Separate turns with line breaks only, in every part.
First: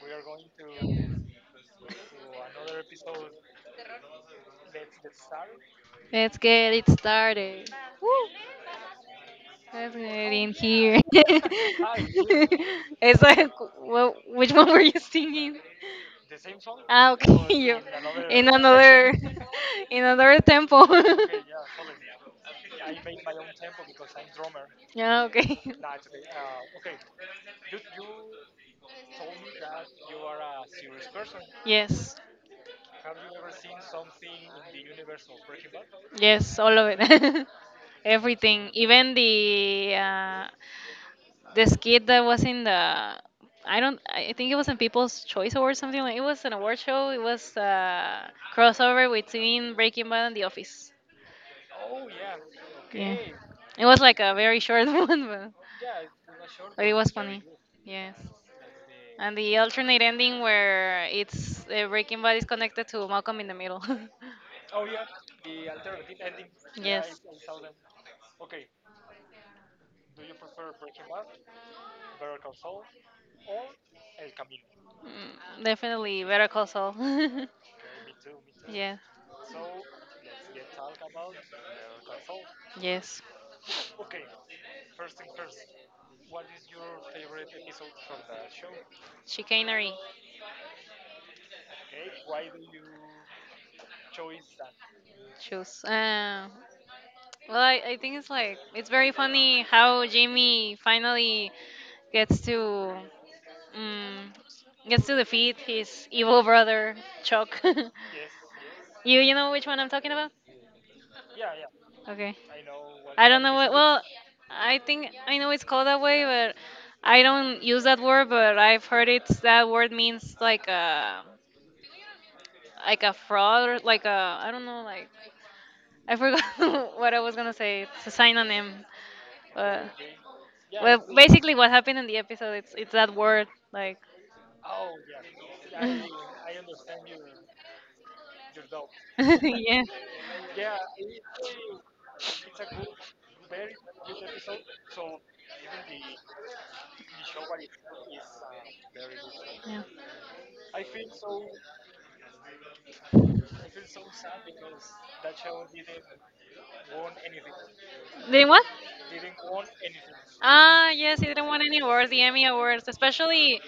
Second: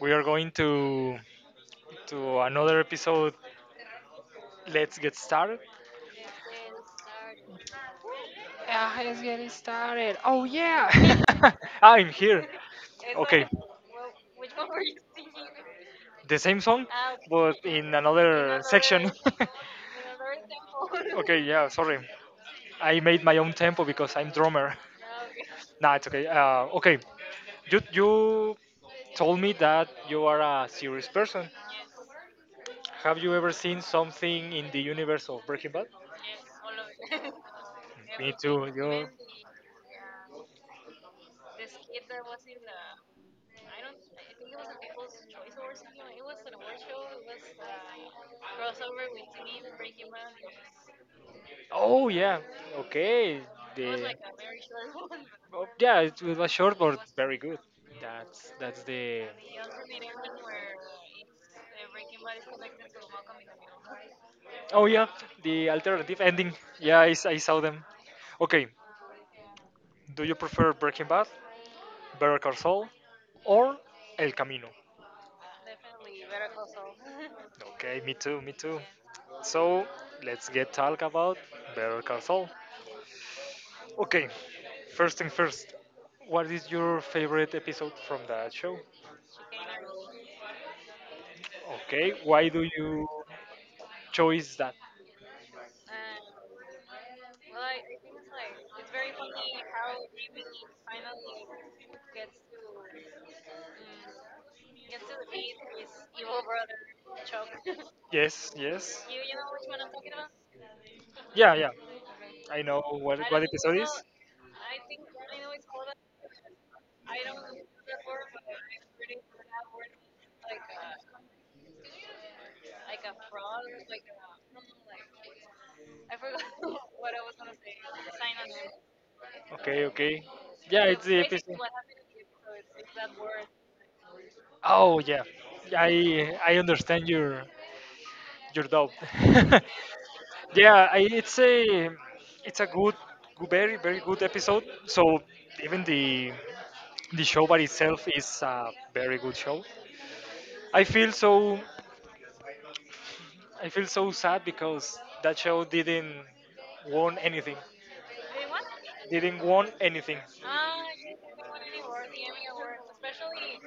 We are going to another episode. Let's get started.
Let's get it started.
Let's get it
Let's
started.
get
Oh
in
yeah.
here.
I'm here.
It's
Okay.
like, well, which one were you singing?
The same song,
Ah, okay,
but
you
in
in
another
another,
section.
in another tempo.
okay. Yeah. Sorry. I made my own tempo because I'm drummer.
Yeah, okay.
Nah, it's okay. Okay. You told me that you are a serious person.
Yes,
Have you ever seen something in the universe of Breaking Bad?
yes, all of it.
Me too.
Everything,
You're...
even the this kid that was in the I don't I think it was in People's Choice Award something like it was an award show. It was a crossover between Breaking Bad and The Office.
Oh yeah.
Yeah,
Okay.
it was
The...
like a very short one,
Oh, yeah, it was short
but it
but
was
very
funny.
good.
Yes.
That's the.
And the alternate ending where it's Breaking Bad is connected to Malcolm in the Middle.
Oh yeah, the alternative ending. Yeah,
Yes.
I saw them. Okay. Do you prefer Breaking Bad, Better Call Saul, or El Camino?
Definitely Better Call Saul.
Okay, me too, me too.
Yeah.
So let's get talk about Better Call Saul.
Yes.
Okay, first thing first. What is your favorite episode from that show?
Chicanery.
Okay, why do you choose that?
Choose. Well, I think it's like it's very funny how Jamie finally gets to um, gets to defeat his evil brother Chuck.
Yes, yes.
You know which one I'm talking about?
Yeah, yeah.
Okay.
I know what
I don't
what
know what.
episode is.
Well, I think I know it's called that way, but I don't use that word. But I've heard it. That word means like a fraud or like a I don't know. Like I forgot what I was gonna say. It's a synonym. Uh,
Okay, okay. Yeah,
well,
it's the
basically, what happened in the episode it's that word like.
Oh, yeah. I understand your doubt.
Yeah.
yeah, it's a good, good, very good episode. So even the show by itself is a very good show.
Yeah.
I feel so. I feel so sad because that show didn't won anything.
Did what?
Didn't won anything.
Ah, yes, he didn't win any awards, the Emmy awards, especially.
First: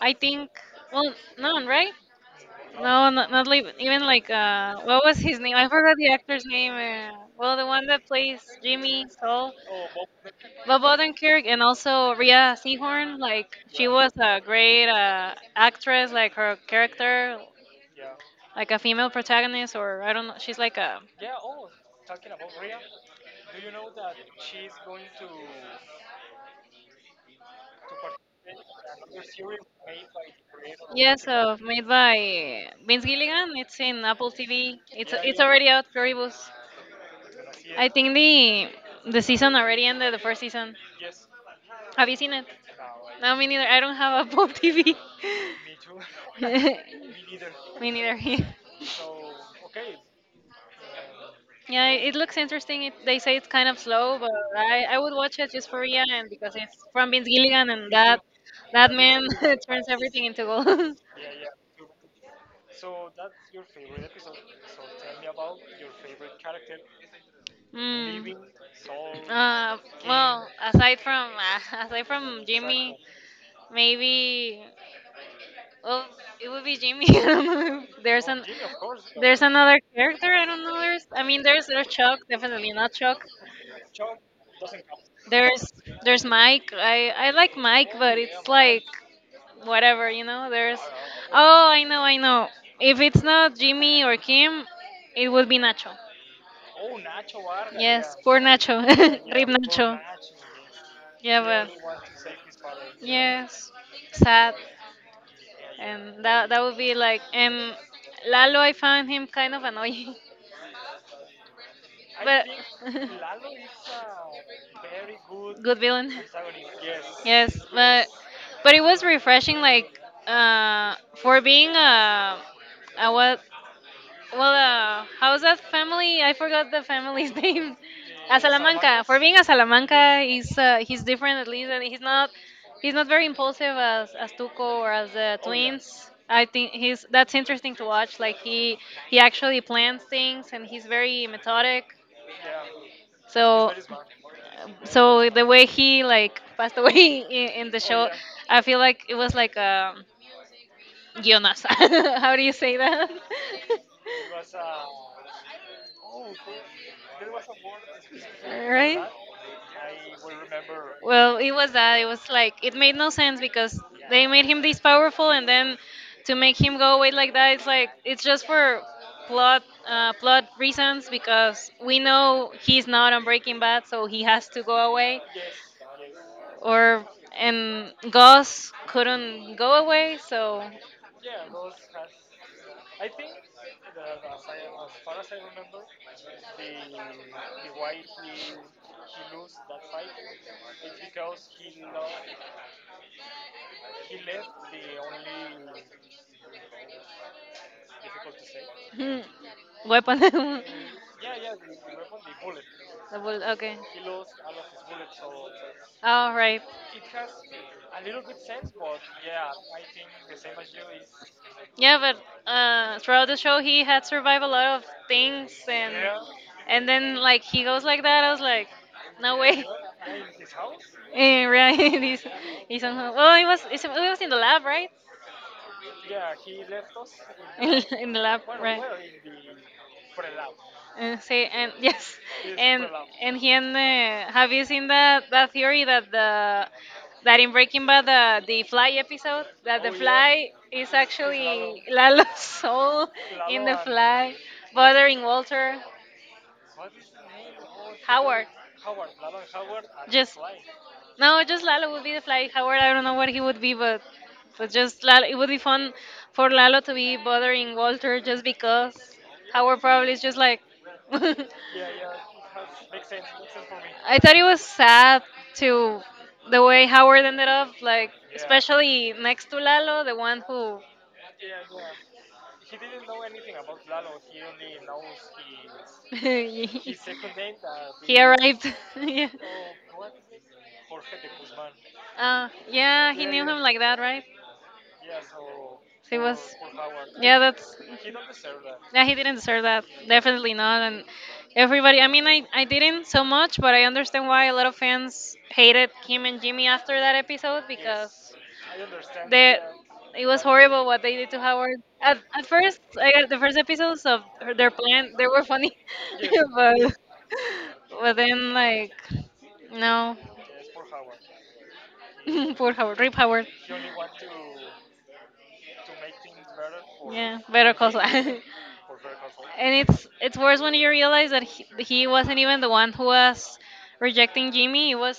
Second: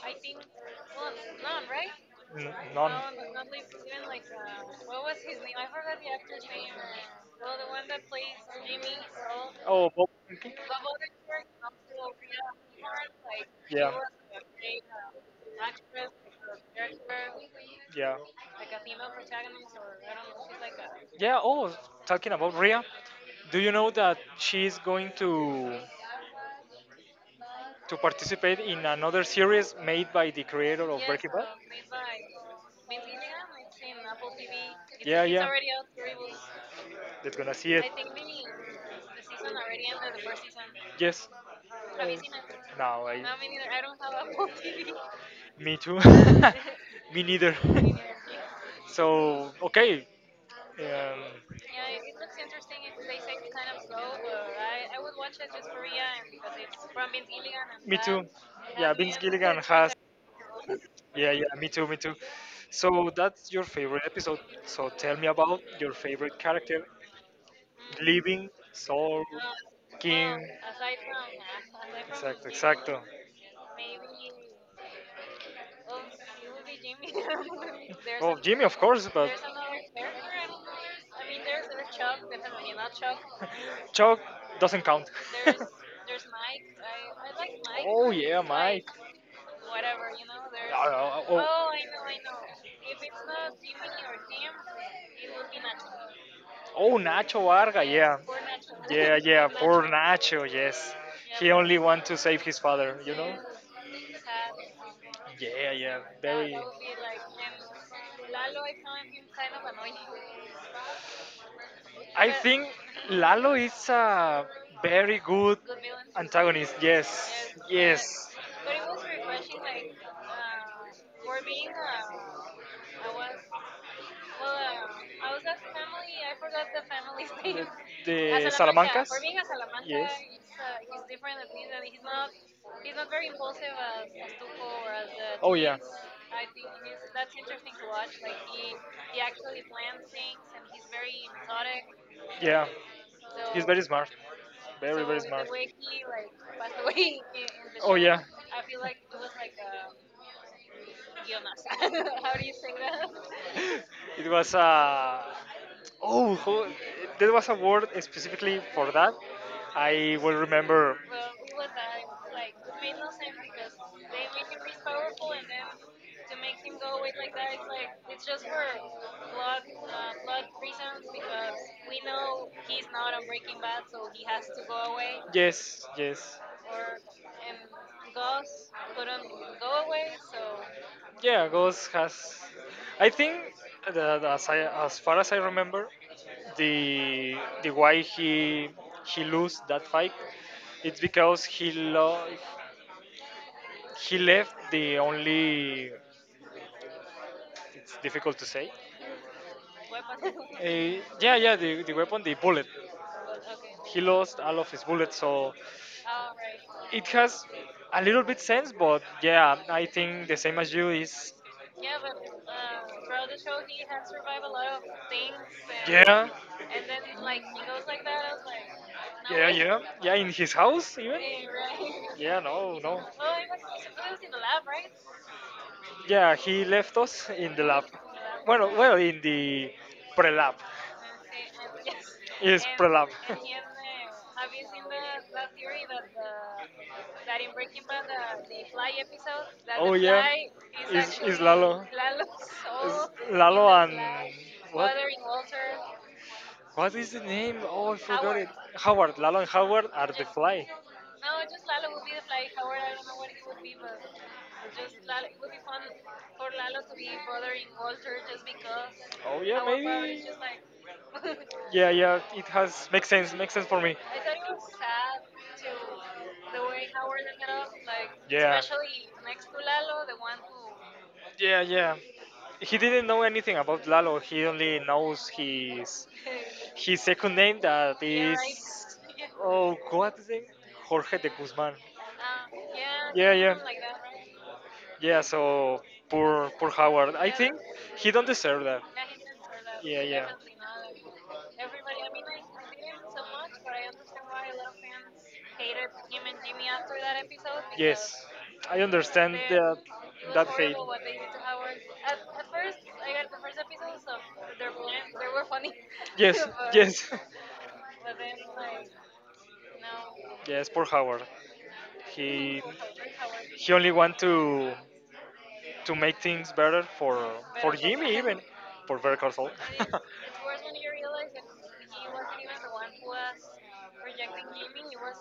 I think. Well, none, right?
None.
No, not, even like what was his name? I forgot the actor's name. Well, the one that plays Jimmy Saul.
Oh, Bob Hope.
Bob Odenkirk and also Rhea Seehorn. Like she
Yeah.
was a great actress. Like her character,
Yeah.
like a female protagonist, or I don't know. She's like a
Yeah. Oh, talking about Ria, do you know that she's going to participate in another series made by the creator of
yes,
Breaking Bad.
made by Vince Gilligan. It's in Apple TV. It's
Yeah,
it's
yeah,
already out. Pluribus.
that's gonna see it.
I think the season already ended. The first season.
Yes. Have
Have
you
you
Um, seen
seen
it?
it?
No, I. No,
No,
me
me neither.
neither.
I
I
don't
don't have
have
Apple
Apple
TV.
TV.
Me too.
Me
Me
neither.
neither.
Me neither.
so okay. Yeah, I
Yeah, it looks
think
interesting. It, they
it
say it's kind of
stays slow,
slow, but
but I,
I would watch
watched it
it
just
just
for
for Ian and
and because
because it's
it's from
from Vince Gilligan
Vietnam.
and
Me
that
too.
that
Yeah, Vince
man
Gilligan
turns
has
everything into gold.
Yeah, yeah, me too, me too. So that's your favorite episode. So tell me about your favorite character,
Mm.
Living, Soul,
Uh,
Kim.
well, aside from aside from
Exacto, exacto.
Jimmy, maybe well, it would be Jimmy. I don't know if there's
Oh,
an
Jimmy, of course, but
there's another character. I don't know. There's I mean there's Chuck, definitely not Chuck.
Chuck doesn't count.
There's Mike. I like Mike,
oh
but
yeah,
it's like
Mike.
whatever, you know, there's
Oh,
Oh,
oh,
I know, I know. If it's not Jimmy or Kim, it would be Nacho.
oh, Nacho Varga,
Yes,
yeah.
poor Nacho.
Yeah,
Yeah,
yeah,
Rip
poor
Nacho.
Nacho, yes.
Yeah,
He
but
only want to save his father, you know?
yes, sad.
Yeah, yeah,
And that
very.
that would be like and Lalo, I found him kind of annoying,
I
but
think Lalo is a very good
good villain.
antagonist, yes,
Yes, but yes.
yes.
But it was refreshing, like for being a what. Well, how's that family? I forgot the family's name. A
The
Salamanca.
Salamancas?
For being a Salamanca, he's
he's different
different at
than me,
least,
and
and
he's not
he's
he's
not
not
very
very impulsive
impulsive
as,
as
as
Tuco
Tuco or
or
as
as
the
the
Oh yeah, teammates
twins.
I
I think he's that's interesting
think
to
to watch.
watch. Like
Like
he
he acts
actually plans things, and
and he's
he's very
really methodic.
methodic.
Yeah. So, he's so
So
very smart. Very. So
so the way he
very
like
by
passed
the way
away
he
in the
the oh
show,
yeah.
I feel like it was like Jonas.
How
How do
do
you
you say
say that?
that? It was a. Oh, there was a word specifically for
right?
that. I will remember. But
Well, it was that. It was like it made no sense because they
they,
made him this powerful, and then to
to me,
make him go away like that, it's like it's
those
just
were
for plot
blood um,
plot reasons
because
because we
we know
know he's not
not
on
on
Breaking
Breaking Bad
Bad, so he
has
has
to
to go
go away.
away.
Yes, yes. Or
Or
um,
and Gus
Ghost couldn't
couldn't go
go away,
away,
so
so
Yeah, Ghost has. I think that as far as I remember, the the why he lose that fight, it's because he left the only. It's difficult to say.
Hmm. Weapon.
Eh, yeah, yeah, the weapon, the bullet.
The bull- okay.
Okay. He lost all of his bullets, so
All right.
right. It has a little bit sense, but yeah, I think the same as you is Yeah,
Yeah,
but
but
bro
throughout the show, he had survived a
a lot
lot
of
of
things
things,
yeah, and
and then
then like
like
he
he goes
goes
like
like that.
that. I
I
was
was
like,
like, no
no
yeah,
way.
yeah, yeah, in his house even.
Eh, right.
Yeah, no,
He's
no.
somehow. Oh, it was it was in
In
the
the
lab,
lab,
right?
right? Yeah, he left us in the lab.
in the lab,
Well,
right?
well, in the pre-lab.
Say and
Yes.
yes,
Is And,
and
Pralab.
and he and have you seen that that theory that the that in Breaking Bad the Fly episode that the
Oh yeah,
Fly is
is
actually
Lalo,
Lalo's
is
soul in
Lalo
the
and
Fly
what?
bothering Walter
What is the name? Oh, I forgot
Howard.
it. Howard, Lalo and Howard are the Yeah.
Just
fly. No,
no, just
just Lalo
Lalo
will
would be
be
the
the fly.
fly. Howard,
Howard
I don't
will
know what he would be, but just Lalo. It would be fun for Lalo to
be
be
bothering
bothering Walter
Walter
just because
Oh yeah,
Howard probably
maybe.
is just like.
Yeah, yeah, it has makes sense. Makes sense for me.
I thought it was sad to the way Howard ended up,
like
like
Yeah.
especially next to
Kulalo,
Lalo, the
the one.
one who
Yeah, yeah. He didn't know anything about Lalo. He only knows his
he
his second name that
he
yeah, it's.
arrived.
Is Yeah.
Yeah.
oh what is it? Jorge de Guzman.
Yeah, he
Yeah, yeah,
knew
yeah,
him
something
like
like
that, right?
yeah. So
He
poor
was.
poor Howard. I yeah.
Yeah,
think
that's.
he don't deserve that.
Yeah, he didn't deserve that.
Yeah. Yeah, yeah.
Definitely not. And
Everyone,
everybody, I mean, I didn't so much, but I understand why a lot of
everyone
fans
hate
hated
him
him
and
and
Jimmy
Jimmy
after
after that
that episode
episode
because Yes,
because
I understand they,
they,
that it
it
was
was
that horrible
horrible
what
what
they
they
did
did
to
to
Howard.
Howard.
At
At first,
first,
the first episodes of their plan, they were
were
funny,
funny. Yes, but
but,
yes,
but then, like, no.
No. Yes. Poor Howard. He
Poor Howard. Rip Howard.
he only want to make things better for
Yeah,
Better call
Better Call Saul.
Jimmy even
And
Saul. For Better Call Saul.
it's worse when you realize that he wasn't even the one who was rejecting Jimmy. It was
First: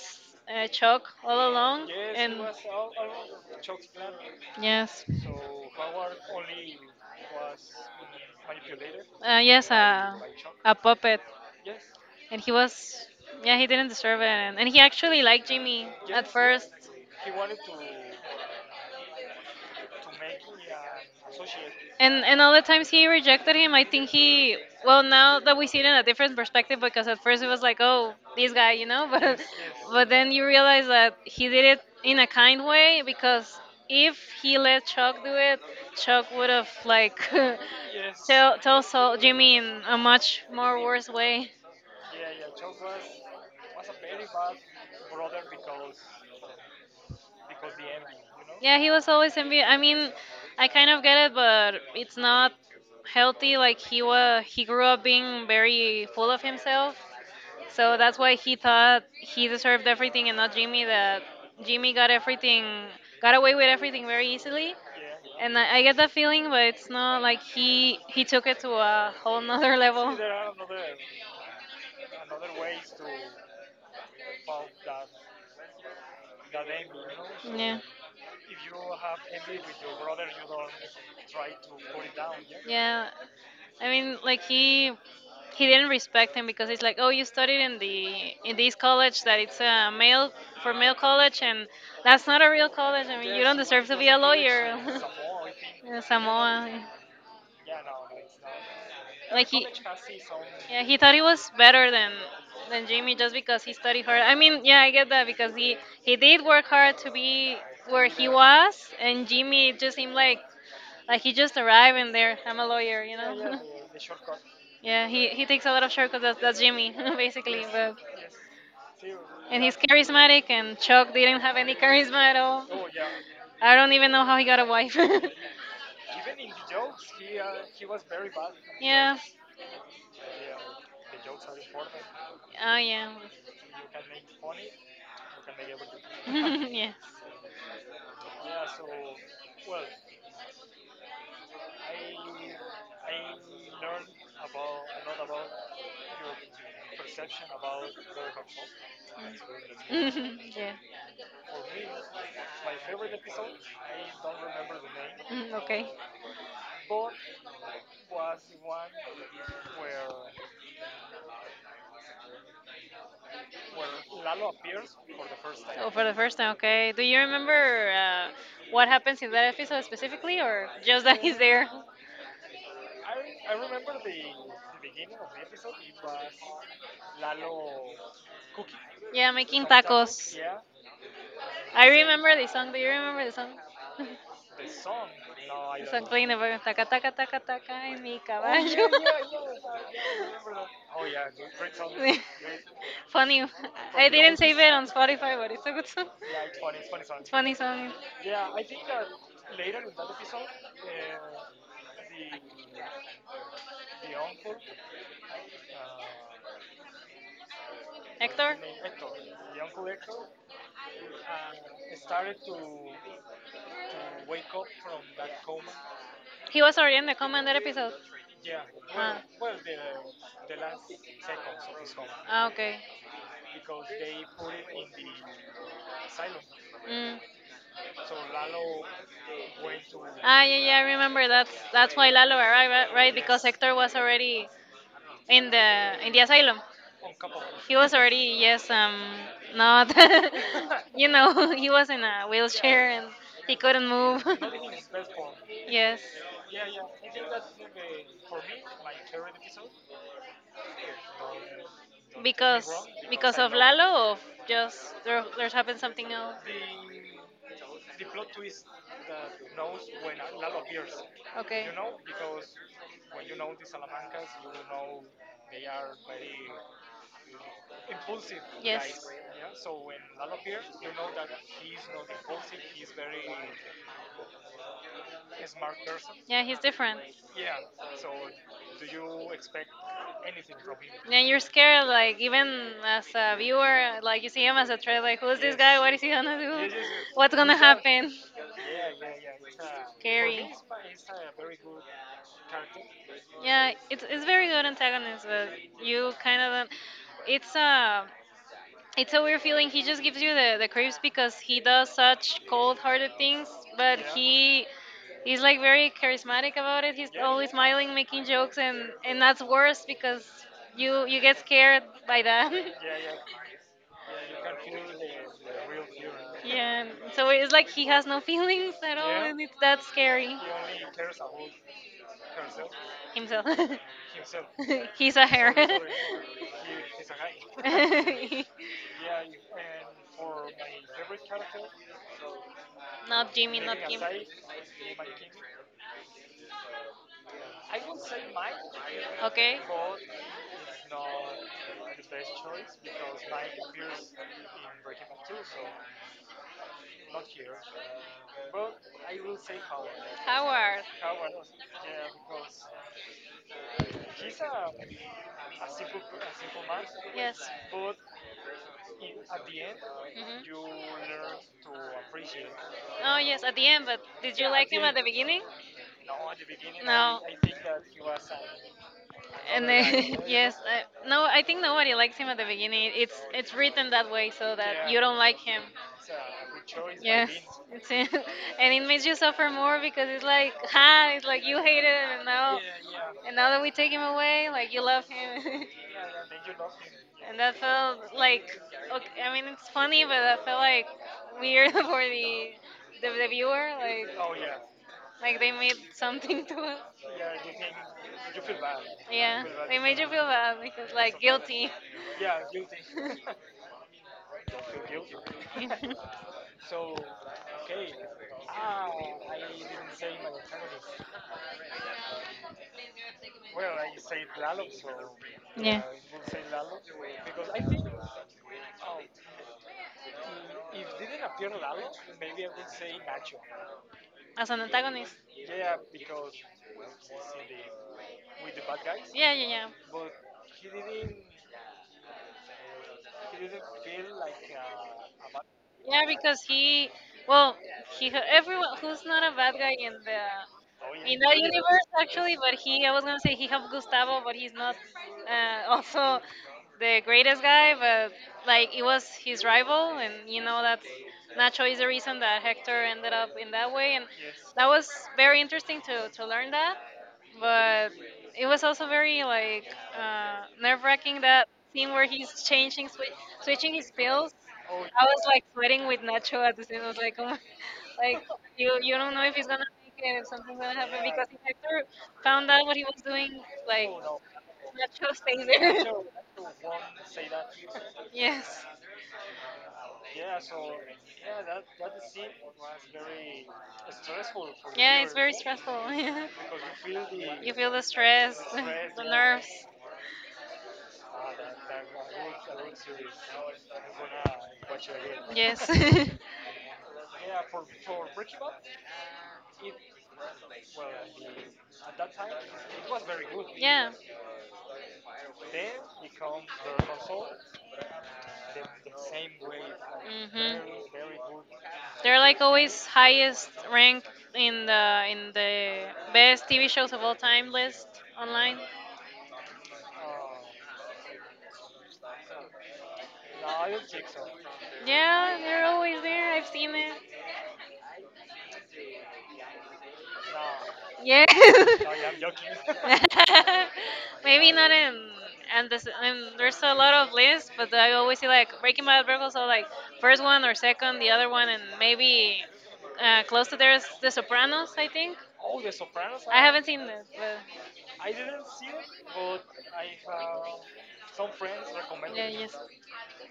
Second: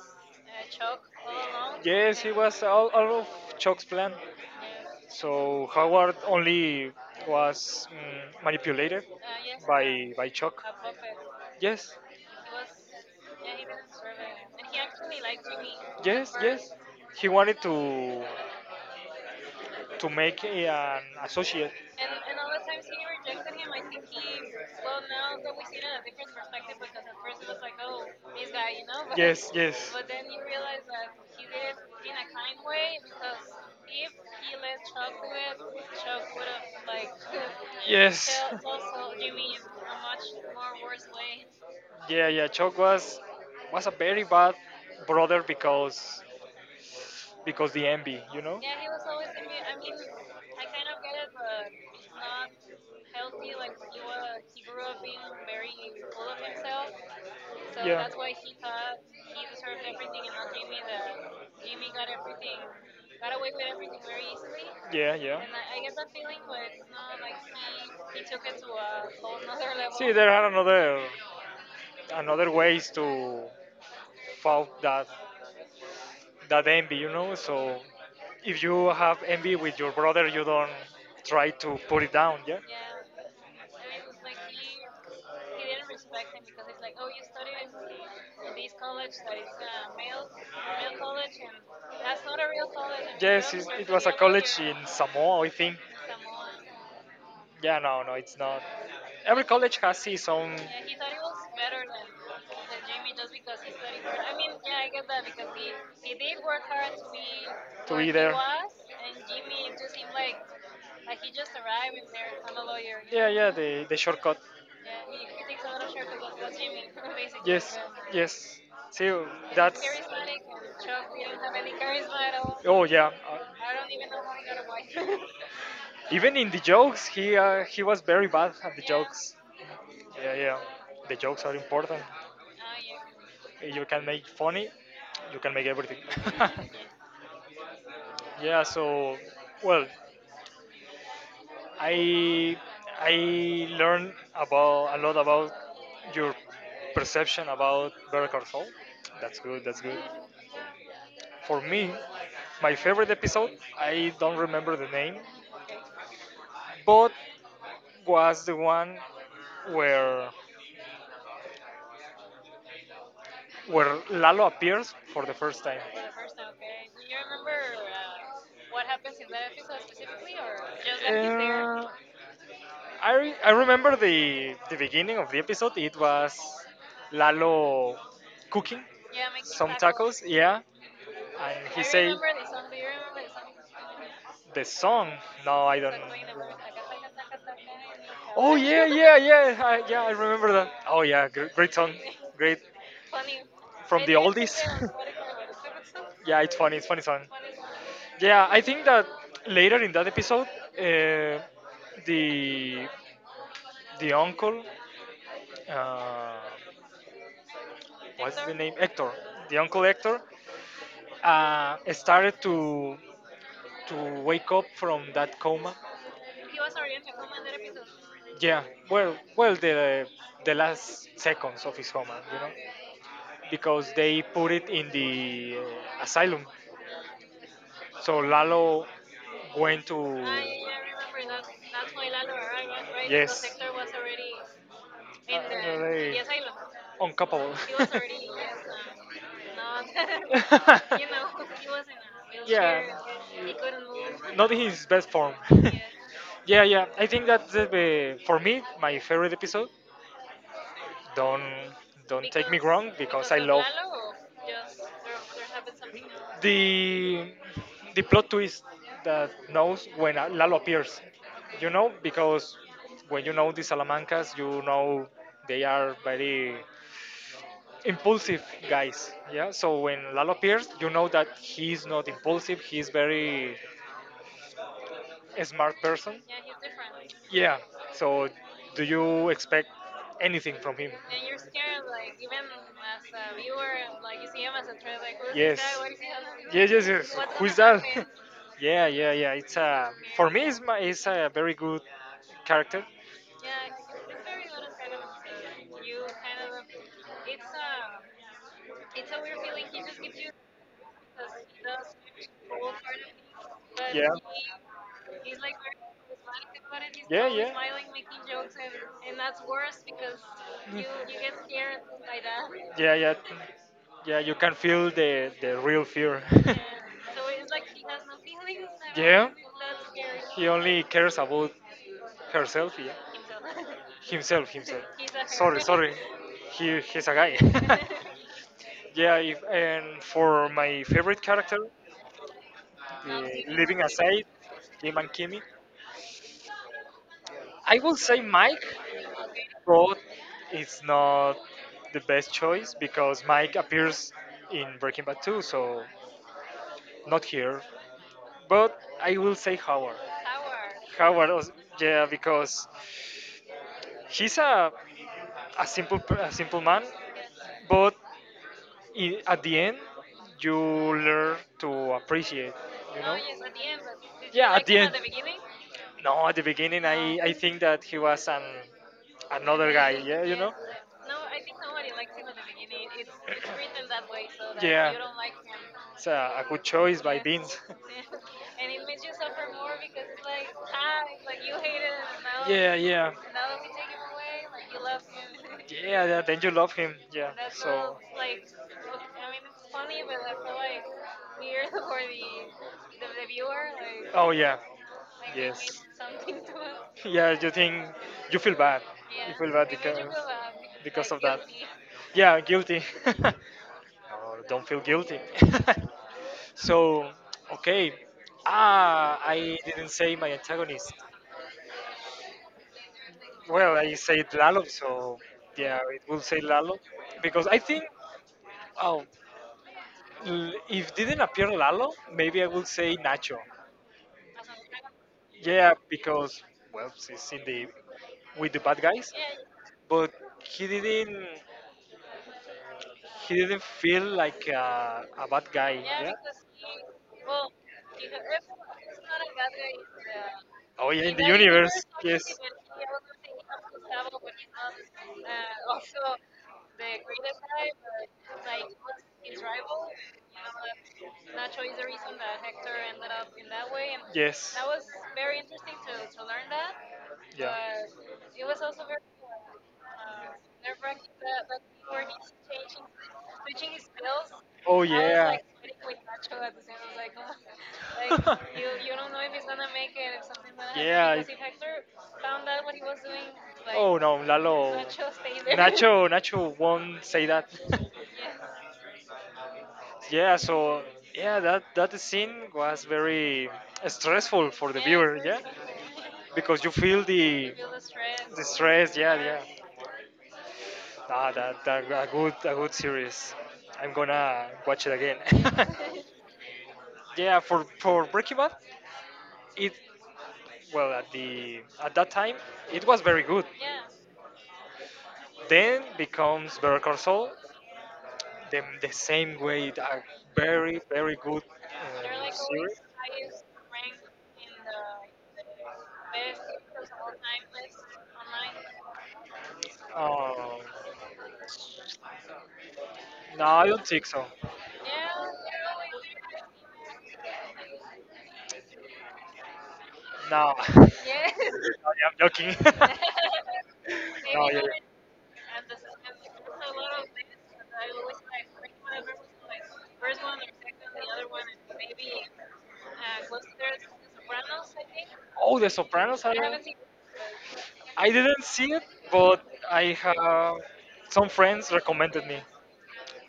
Chuck
Chuck
all
all
along.
along.
Yes, he
And
was all of Chuck's plan. Yes.
yes,
So Howard only was mm, manipulated
uh,
yes.
yes,
by
uh,
by Chuck.
a puppet,
Yes,
and he was yeah he
yeah,
didn't deserve it, and he actually liked Jimmy at
yes,
first.
yes. He wanted to make a, an associate.
And all the times he rejected him, I think he well now that we see it in a different perspective because at first it was like oh this guy you know
Yes, yes. Yes.
but then you realize that he did it in a kind way because if he let Chuck do it, Chuck would have like tell Saul, Jimmy in a much more worse way.
Yeah, yeah. Chuck was a very bad brother because the envy, you know.
Yeah, he was always envy. I mean, I kind of get it, but it's not healthy. Like he was, he grew up being very full
Full
of
of himself.
himself,
So
so
Yeah.
that's
that's why
why he
he thought
thought
he
he
knew
deserved
everything
everything
in
and not
alchemy
Jimmy. That
that he
Jimmy got everything, got away with
knew everything
everything
very
very
easily.
easily,
Yeah, yeah. And
and
that
I get that feeling, but it's not
like
like
he,
he
he
took
took
it
it to
to
a
a whole
whole nother
nother
level. See,
level.
there are another another ways to fight that envy, you know.
Yeah.
So if you have envy with your brother, you don't try to put it down. Yeah. Yeah.
Yeah, I
He
mean, like he didn't respect him because it's like, oh, you studied
didn't
in the in
believe
this college that it's a
that
male for male college, and
That's
that's
not
not
a
a real
real
college.
college.
I mean, you don't
Yes, it,
deserve
it
to
was
be
a
a lawyer.
college in Samoa, I think.
Yeah, Samoa,
Yeah, no, no, it's not. Every
like he,
college has its own.
yeah,
Yeah,
he
he
thought
thought
he
it was
was
better
better
than
than Jimmy
Jimmy just
just because
because
he
he
studied
studied
hard.
hard.
I
I
mean, yeah, I get
get
that
that because
because he
he did
did work
work hard
hard
to
to
be
be
to what
where
be he
he
there. Was,
was,
and
and Jimmy
Jimmy
it just
just
seemed
seemed
like
like
he
he's
just arrived in
there.
there. I'm
I'm
a
a lawyer,
lawyer, you
you Yeah, know. Yeah,
know.
the shortcut. Yeah,
Yeah,
he, he
he
takes
takes a
a
lot
lot
of
of
shortcuts. That's
shortcuts,
Jimmy,
basically.
basically.
Yes,
But
yes. See, yeah,
and he's
that's
charismatic, and
Chuck,
Chuck
we
didn't
don't have
have
any
any
charisma
charisma
at
at
all.
all.
Oh yeah,
I don't even know how he got a wife.
even in the jokes, he was very bad at the yeah.
Yeah.
jokes. Yeah, yeah, the jokes are important.
Oh yeah.
Ah, yeah. You can make funny, you can make everything.
Yes.
yeah, so well, I I learned about a lot about your perception about Better Call Saul. That's good. That's good.
Yeah.
For me, my favorite episode, I don't remember the name,
Mm, okay.
but was the one where where Lalo appears for the first time.
Oh, for the first time, okay. Do you
Remember
remember
what
what
happens
happens in
in
that
that episode
episode
specifically,
specifically,
or
or
just
just
that
that he's there?
Uh, I remember the beginning of the episode. It was Lalo cooking Yeah,
Yeah, making
some tacos.
tacos.
Yeah, and he
I
I
so
say the
remember the
song.
song. Do you remember the song? the
No, I
the
don't.
song playing the background. Taca, taca, taca, taca, en mi Oh
Oh yeah,
caballo.
yeah, yeah, yeah. I remember that. Oh yeah, great, great song, great
Funny. From
from
I
the
didn't
oldies.
save it on oldest. Spotify, but it's a good song.
yeah, it's funny. It's funny
It's
song.
funny song.
Yeah, I think that later in that episode, uh, the the uncle, uh, what's
Hector?
the name? Hector. The uncle Hector started to wake up from that coma.
He was already in the commander episode.
Yeah, well,
Ah,
well, the last seconds of his coma, you
ah
know,
okay.
because they put it in the asylum.
Mm.
So Lalo went to
Ah, yeah, yeah, I remember. That's why Lalo arrived, right? Right? Yes, because
yes,
Hector was already in the in the
Already
asylum.
uncoupled.
He was already yes, not, you know, he was in a
yeah,
wheelchair and he couldn't move.
not his best form.
Yes,
yeah, yeah. I think that the, for me my favorite episode. Don't don't take me wrong because
because
I
of
love
Lalo, or just there, there's happened something else.
the the plot twist that knows when Lalo appears.
Okay.
You know because when you know the Salamancas, you know they are very impulsive
Yes.
guys. Yeah. So when Lalo appears, you know that he's not impulsive. He's very a smart person. Yeah,
Yeah,
he's
he's different.
different. Yeah. So, do you expect anything from him?
And
And
you're
you're
scared,
scared,
like
like,
even
even
as
as
a
a
viewer,
viewer,
like
like,
you
you
see
see
him
him
as
as a
a threat,
threat,
like
like, who's
who's this
this
guy?
Yes. guy?
What
What
is
is
he
he
gonna do?
gonna do? Yes,
Yes.
yes, yes.
What's
What's
gonna
Who's gonna that?
happen?
Happen? yeah, yeah, yeah. It's a for me.
Scary.
It's my, it's a very good character. Yeah,
Yeah,
it's
it's very
very
good
good at kind of
antagonist, but
episode. Like, you
you kind
kind
of
of,
it's
it's a,
a it's
it's
a
a
weird
weird feeling.
feeling. He
He
just
just
gives
gives
you the creeps because he
us
does such
full part,
cold-hearted things,
but
but
Yeah.
he he's like very charismatic about
But
it.
if you
He's
Yeah, start
always
yeah. smiling,
smiling, making
making
jokes,
jokes, and
and that's
that's worse
worse
because
because
Mm. you you
you
get
get scared
scared by
by
that.
that.
Yeah,
Yeah,
yeah, yeah. You can feel the real fear. Yeah.
yeah,
So
so it's
it's
like
like he
he
has
has
no
no
feelings
feelings at
at all.
all,
Yeah,
and it's that
that's scary.
scary. He
He only cares about herself. Yeah,
himself.
Himself. Himself, himself. He's
He's
a
a
her.
hair.
Sorry, her. Sorry. He's a guy.
yeah,
yeah, if and for my favorite character, Love
not
leaving aside Jim and Kimmy, I will say Mike
Okay.
Rod is not the best choice because Mike appears in Breaking Bad 2, so not here. But I will say Howard.
Howard.
Howard, was- yeah, because he's a a simple man,
Yes.
but I at the end you learn to appreciate, you know.
Oh yes, at the end. But did
Yeah, at the end.
beginning?
No, at the beginning, I think that he was an
And
another guy.
then
Yeah, you Yes, know.
yes,
Yes. No,
no,
I
I
think
think
nobody
nobody
likes
likes
him
him
at
at the
the beginning.
beginning.
It's
It's
it's
it's
written
written that
that way
way
so
so
that
that
Yeah, you
you
don't
don't
like
like
him.
him.
It's a good choice by Yes.
Yes,
Beans.
it's in,
Yeah. And
and
it
it
makes
makes
you
you
suffer
suffer
more
more
because
because
it's
it's
like,
like,
ah,
ha,
it's
it's
like
like
you
you
hated
hate
him,
him,
and now yeah, yeah,
and
now
now
that
that
we
we
take
take
him
him
away,
away,
like
like
you
you
love
love
him.
him.
yeah, yeah. Then you love him. Yeah.
and
And
that
that's so
felt
all
like
like okay,
okay, I
I mean
mean
it's
it's
funny
funny, but
but
that
that's so
felt like
like weird
weird for
for the
the the,
the,
the
the
viewer.
viewer, like oh yeah,
Like
like
they made
yes. Something
something to us.
yeah, you think you feel bad. You
Yeah,
feel bad
they made
because
you feel bad because like
like of that.
guilty.
Yeah, guilty. Oh, don't feel guilty. so, okay. Ah, I didn't say my antagonist. Well, I said Lalo, so yeah,
yeah,
it will say Lalo because I think, oh, if didn't appear Lalo, maybe I will say Nacho.
as an antagonist.
Yeah, because well, she's in the with the bad guys,
Yeah, yeah, yeah,
but he didn't he didn't feel like a bad guy.
yeah.
Yeah.
Because he, well, he everyone who's not a bad guy in the
Oh yeah,
in
in the
that
universe,
universe
yes.
actually but he I was gonna say he helped Gustavo but he's not also the greatest guy but like it was his rival and you know that's Nacho is the reason that Hector ended up in that way and
Yes.
that was very interesting to learn that
Yeah.
but it was also very like nerve-wracking that scene where he's changing switching his pills.
Oh yeah.
I was
yeah.
like sweating with Nacho at the scene. I was like oh my, like you don't know if he's gonna make it, if something's gonna happen because if Hector found out what he was doing, like
Oh no, Lalo.
that show stays there.
Nacho, Nacho won't say that.
yes.
Yeah, so yeah, that scene was very stressful for the
Yeah, it's
viewer,
very
yeah,
stressful.
because you feel
you
the
feel the stress,
stress,
the
yeah, yeah.
nerves.
That a good series. I'm gonna watch it again.
Yes.
Yeah, for Breaking Bad, it well at the at that time it was very good.
yeah.
Then becomes Better Call Saul, the same way, a
Hmm.
very very good
They're like
series.
always highest ranked in the best TV shows of all time
Best
list online.
Um, no, I don't think so.
Yeah, they're always there. I've seen it.
No.
Yeah.
No, yeah, I'm joking. Maybe
Maybe
no, yeah.
not in, and this and there's a lot of lists, but I always see like Breaking Bad Virgos are like
like
first one or second, the other one, and maybe
Uh,
close to there is The Sopranos, I think.
oh, The Sopranos. I
I
do not
haven't seen that, but
I didn't see it, but I have some friends
yeah,
recommended me,
yes.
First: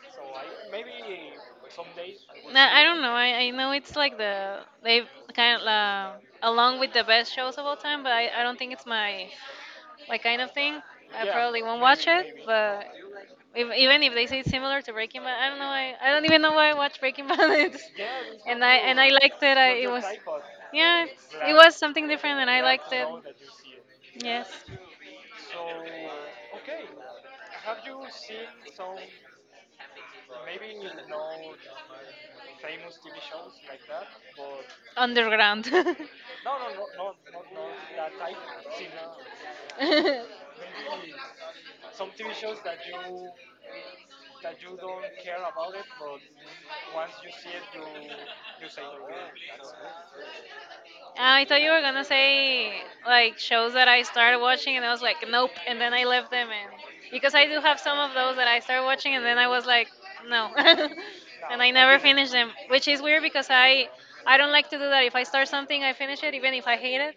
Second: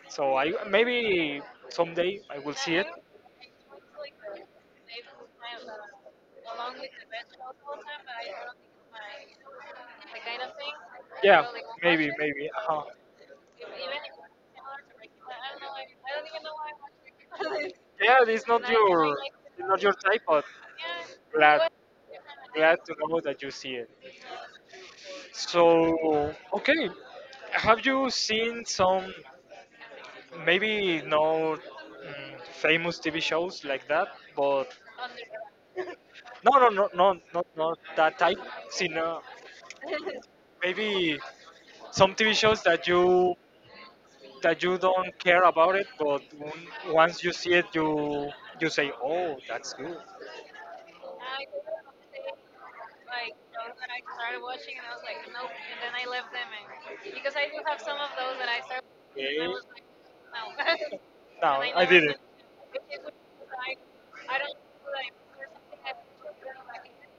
so I maybe someday I
No,
will
see
see
I it.
it.
Don't know. I know it's like the they kind of along with the best shows of all time, but I don't think it's my kind of thing. I
Yeah,
probably won't watch
maybe,
it,
maybe. Uh-huh.
but if, even if they say it's similar to Breaking Bad, I don't know. I don't even know why I watched Breaking Bad. It's-
Yeah, it's not
and I your, liked it.
it's
I
not your
it was
type, but
yeah, it's, it
glad,
was something different, and I
glad to
liked it.
know that you see it.
Yes,
So, okay, have you seen some maybe no famous TV shows like that? But
underground.
no, no, no, no, not not that type. Sino maybe some TV shows that you don't care about it, but once you see it, you say, "Oh, that's good."
I thought you were gonna say like shows that I started watching, and I was like, nope, and then I left them, and because I do have some of those that I started watching, and
Okay.
then I
No.
was like, no,
No,
and I
and I never
never
did put, it.
finished them, which is weird because
Said
I
I
don't like to do that. If I start something, I finish it, even if I hate it.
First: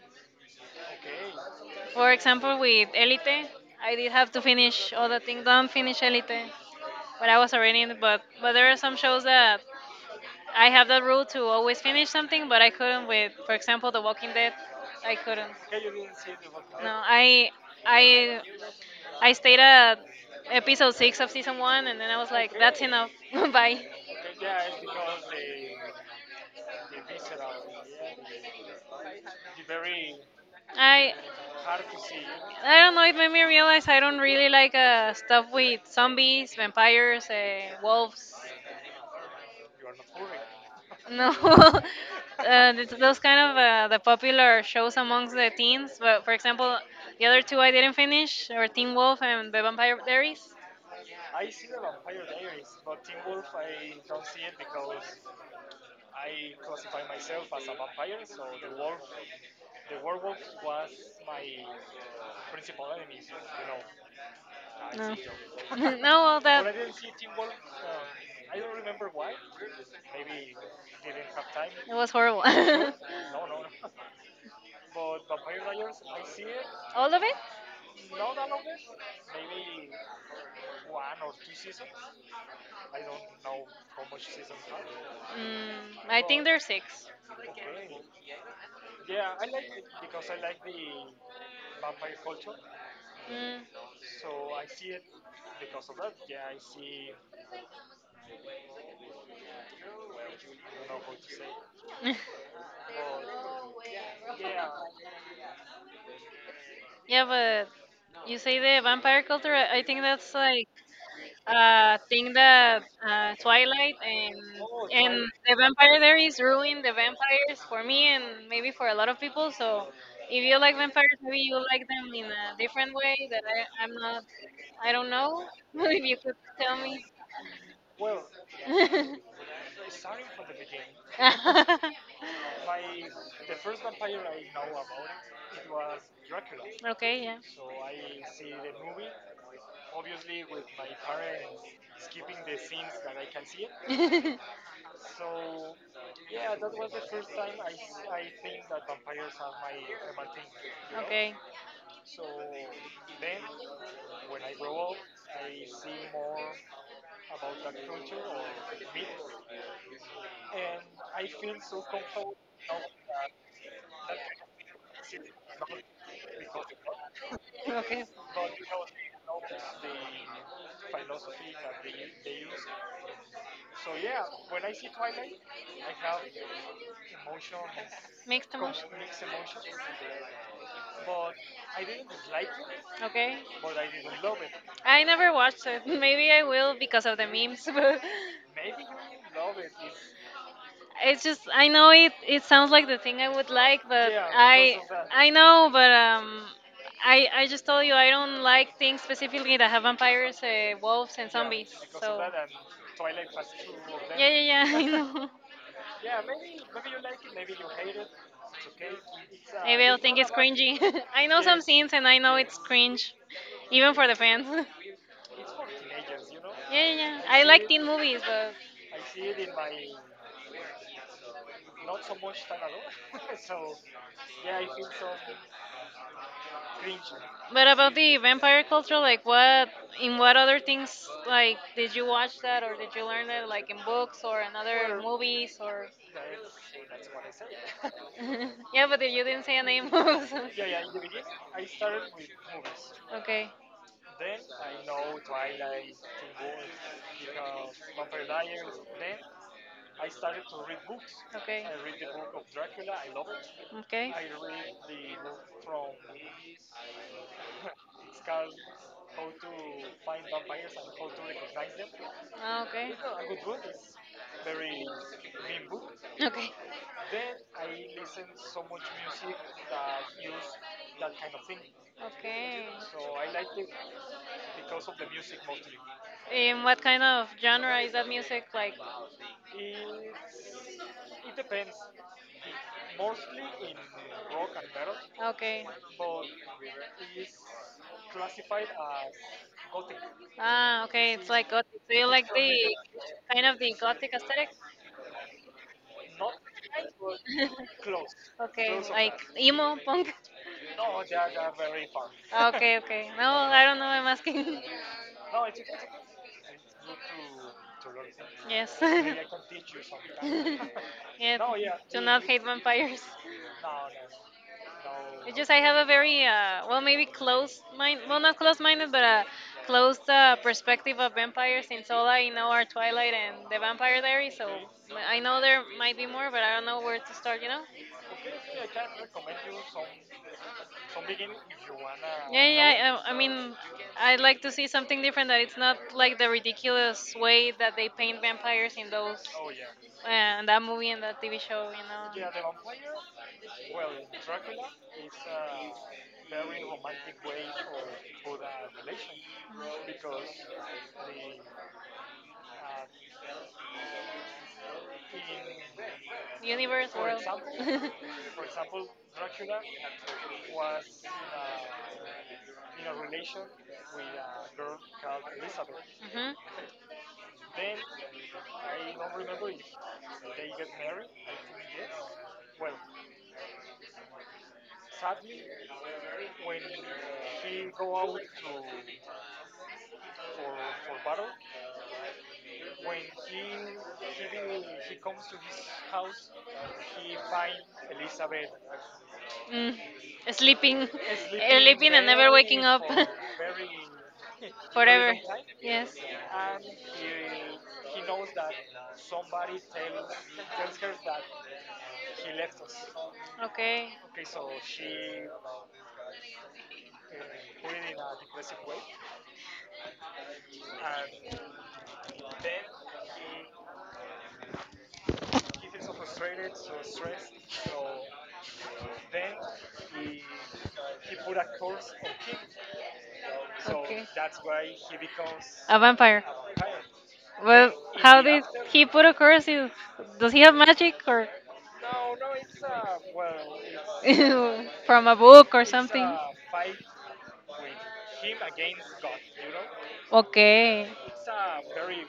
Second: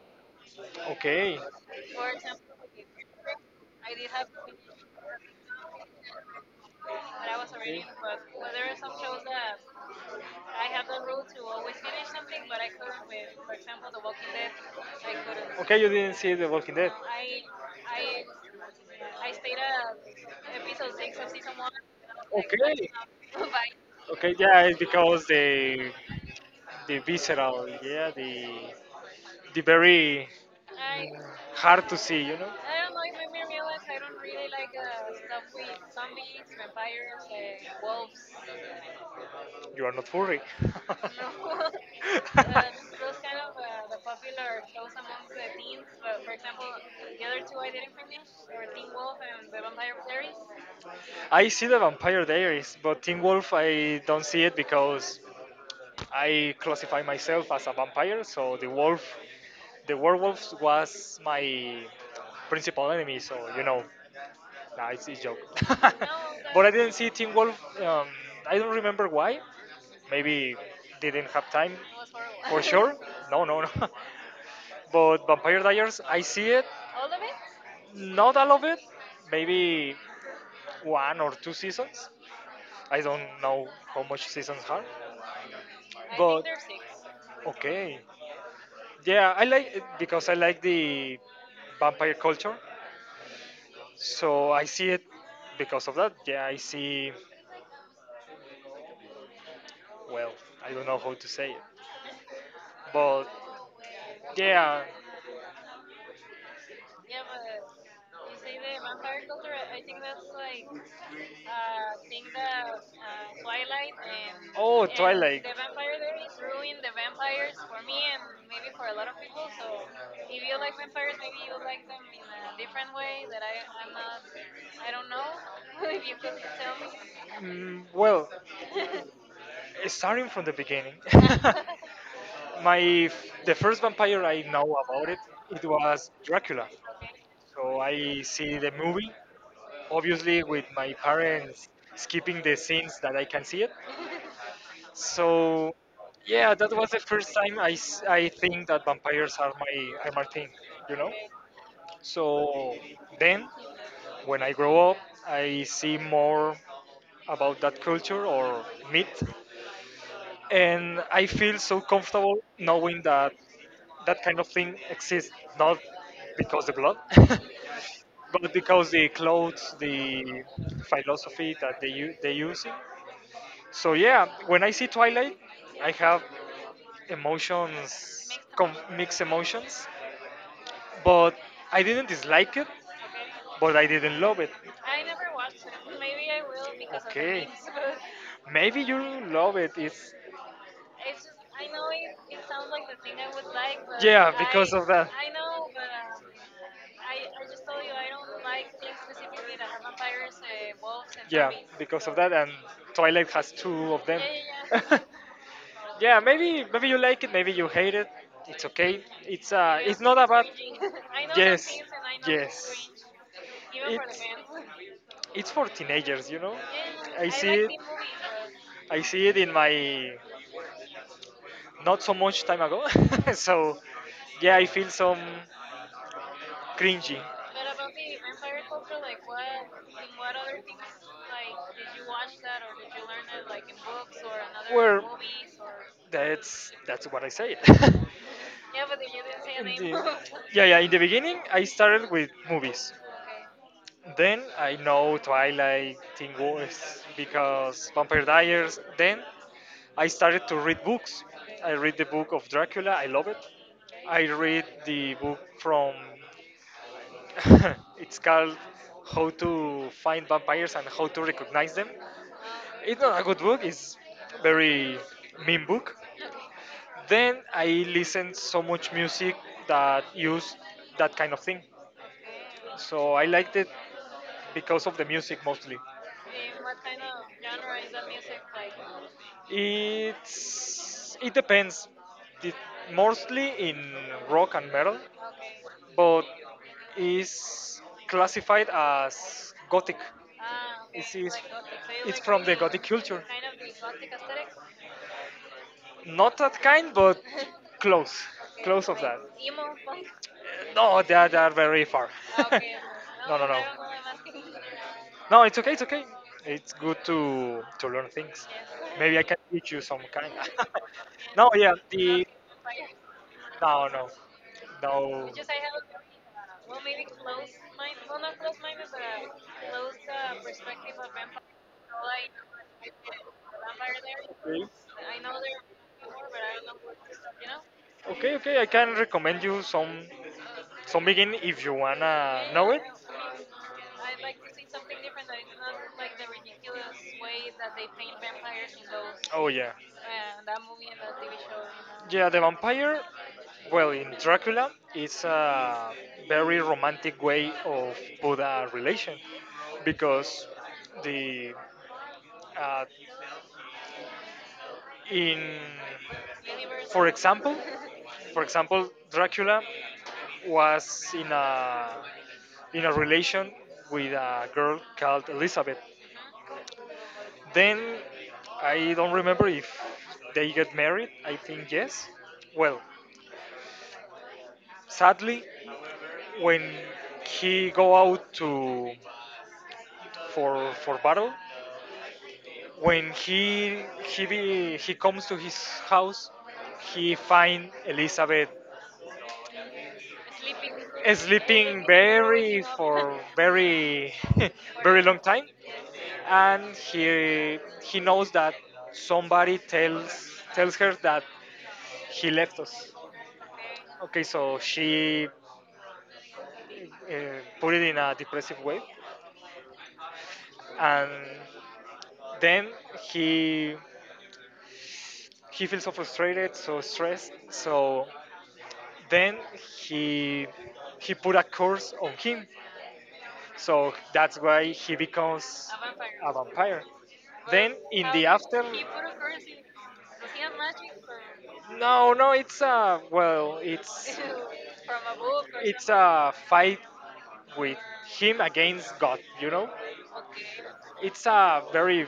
don't, okay. of
For example, with Elite,
I
I
did
did
have,
have to finish all the thing. Don't finish Elite,
but
but
I
I
was,
was already
playing,
in.
but
But
well,
but there
there
are
are some
some shows
shows that
that
I
I have
have the
that
rule
rule to
to always
always finish
finish something,
something,
but
but I
I couldn't
couldn't with,
with,
for
for example,
example, The
The
Walking
Walking Dead,
Dead.
I
I couldn't.
couldn't. Okay, you didn't see The Walking Dead.
No,
No, I,
I,
I,
I
I,
stayed at episode
episode 6
six of
of season
season
1,
one, and then I was like,
like, I
that's
okay.
enough.
Stopped by,
Bye.
okay, yeah, it's because the visceral, yeah, the very like
I,
hard to see, you know?
I don't know. It made me realize I don't really like stuff with zombies, vampires,
uh,
wolves.
You are not furry.
No, those kind of the popular shows amongst the teens. But for example, the other two I didn't finish, or Teen Wolf and The Vampire Diaries.
I see the Vampire Diaries, but Teen Wolf I don't see it because I classify myself as a vampire, so the wolf, the werewolf was my principal enemy. So you know, nah, it's
No,
a joke.
no, well, that
But I didn't see Teen Wolf. Um, I don't remember why. Maybe didn't have time
it was horrible.
for sure. No, no, no. But Vampire Diaries, I see it. All
All
of
of it?
it? Not all of it. Maybe one or two seasons. I don't know how much seasons are.
Mm, I think
But
there's six.
okay. Yeah, I like it because I like the vampire culture.
Mm.
So I see it because of that. Yeah, I see well, I don't know how to say it, but yeah, yeah,
Yeah, but
but you
you say
say
the vampire
vampire
culture.
culture.
I
I
I
I
think
think that's
that's
like
like a thing that Twilight
Twilight, and oh, and
and
Twilight, the
the vampire
vampire
there
there is
is
ruined.
ruined
The
the
vampires
vampires for
for me
me
and
and maybe
maybe
for
for
a
a
lot
lot
of
of people.
people.
So
So if
if
you
you like
like vampires,
vampires, maybe
maybe
you
you
like
like
them
them in
in a
a different
different
way
way
that
that I
I'm
I'm not.
not.
I
I don't
don't know
know if
if
you
you
could
could tell
tell
me.
me.
Well, uh, starting from the beginning, my the first vampire I know about it was Dracula.
okay,
So I see the movie,
yeah.
obviously with my parents skipping the scenes that I can see it.
Did.
So yeah, that was the first time I think that vampires are my thing, you know. So then, when I grow up, I see more about that culture or myth. And I feel so comfortable knowing that that kind of thing exists, not because the blood,
Okay.
but because the clothes, the philosophy that they they using. So yeah, when I see Twilight, I have emotions,
Mixed.
mixed emotions, but I didn't dislike it,
Okay.
but I didn't love it.
I never watched it. Maybe I will because of the
Okay,
memes. but
maybe you love it. It's
it's just I know it it sounds like the thing I would like,
like,
but
yeah, because
I
of
because
that.
I know, but I just told you I don't like things
Like
specifically that have vampires,
uh,
wolves, and
yeah,
zombies.
because
So
Of that, and Twilight has two of them.
yeah, yeah, yeah.
Yeah,
I then.
yeah, yeah.
know.
Yeah, maybe maybe you like it, maybe you hate it. It's okay.
Maybe I'll
It's not
think
just
it's
about.
cringy. I know some scenes, and I know yes. It's
Yes,
cringe, even
yes.
for the fans. yeah,
It's for teenagers, you know.
yeah, yeah, yeah. You
I yeah,
I They
see
like
like it.
teen movies,
I see it in my not so much time ago. So yeah, I feel some. Cringy.
but about the vampire
But also,
culture,
like,
like what in what other
things
things like
like, did
did you
you watch
watch that
that or
or
did
did you
you learn
learn that
it like
like
in
in
books
books
or
or in other
another
movies
movies or?
or
That's what I said. Yeah,
Yeah, but
but then
you
you
didn't
didn't say
say
In
any
any
movies.
books. Yeah, yeah. In the beginning, I
Okay.
started with movies.
Okay.
Okay. Then I know Twilight, Teen Wolf, because Vampire Diaries. Then I started to read books.
Okay.
I read the book of Dracula. I love it. I read the book from it's called How to Find Vampires and How to Recognize Them.
Ah,
It's not a good book. It's very
okay.
mean book.
Okay.
Then I listened so much music that used that kind of thing.
Okay.
So I liked it because of the music mostly.
In
And what
what kind
kind of
of genre
genre
is
is
that
that music
music like?
like? It's it depends. It, mostly in rock and metal,
Okay.
okay. But is classified as gothic.
Ah,
Ah, okay.
okay. It's like
Like
gothic.
gothic.
Do
So
you
you it's
like
like from
the
the gothic culture.
kind
Kind of
of the
the
gothic
gothic
aesthetic?
aesthetic? Not that kind, but close,
Okay,
close of
like
that.
that. Emo punk.
No, they are very far. no, no,
Okay, okay. No,
no, no. Claro,
I don't know. I'm
no,
asking.
no, it's okay, it's okay. It's good to learn things.
Yes.
Yes. Maybe I can teach you some kind.
yeah.
No, yeah,
Do not
the
hate vampires.
no, no, no.
It's just I have a very well maybe
Well,
close mind well
well,
not close minded but a
uh,
closed perspective of vampires since all I know
so
are Twilight and The Vampire Diaries so
okay.
I know there might be more but I don't know where to start you know.
Okay, okay, I can recommend you some begin if you
Yeah
wanna
yeah
know it.
I I mean I'd like to see something different that it's not like the ridiculous way that they paint vampires in those
Oh yeah.
yeah. In that movie and that TV show you
Yeah, the
know
vampire. Well, in Dracula, it's a very romantic way of Buddha relation because the uh, in
universe
for
world.
example Dracula was in a relation with a girl called Elizabeth.
hmm.
Then I don't remember if they get married, I think yes. Well, sadly, when he go out to for battle, when he he comes to his house, he find Elizabeth
Mm. Sleeping, sleeping
sleeping
and never
very
waking up
for very very
forever.
long time.
Yes.
And he knows that somebody tells her that he left us.
Okay.
Okay, so she put it in a depressive way. And then he he feels so frustrated so stressed, so then he he put a curse on him, so
Okay.
that's why he becomes
A vampire.
a vampire.
Well,
Then in
how
the
did
after,
he put a curse? In- Does he have magic or
no, no, it's a well,
from a book or
it's
something?
a fight with him against God. You know,
Okay.
it's a very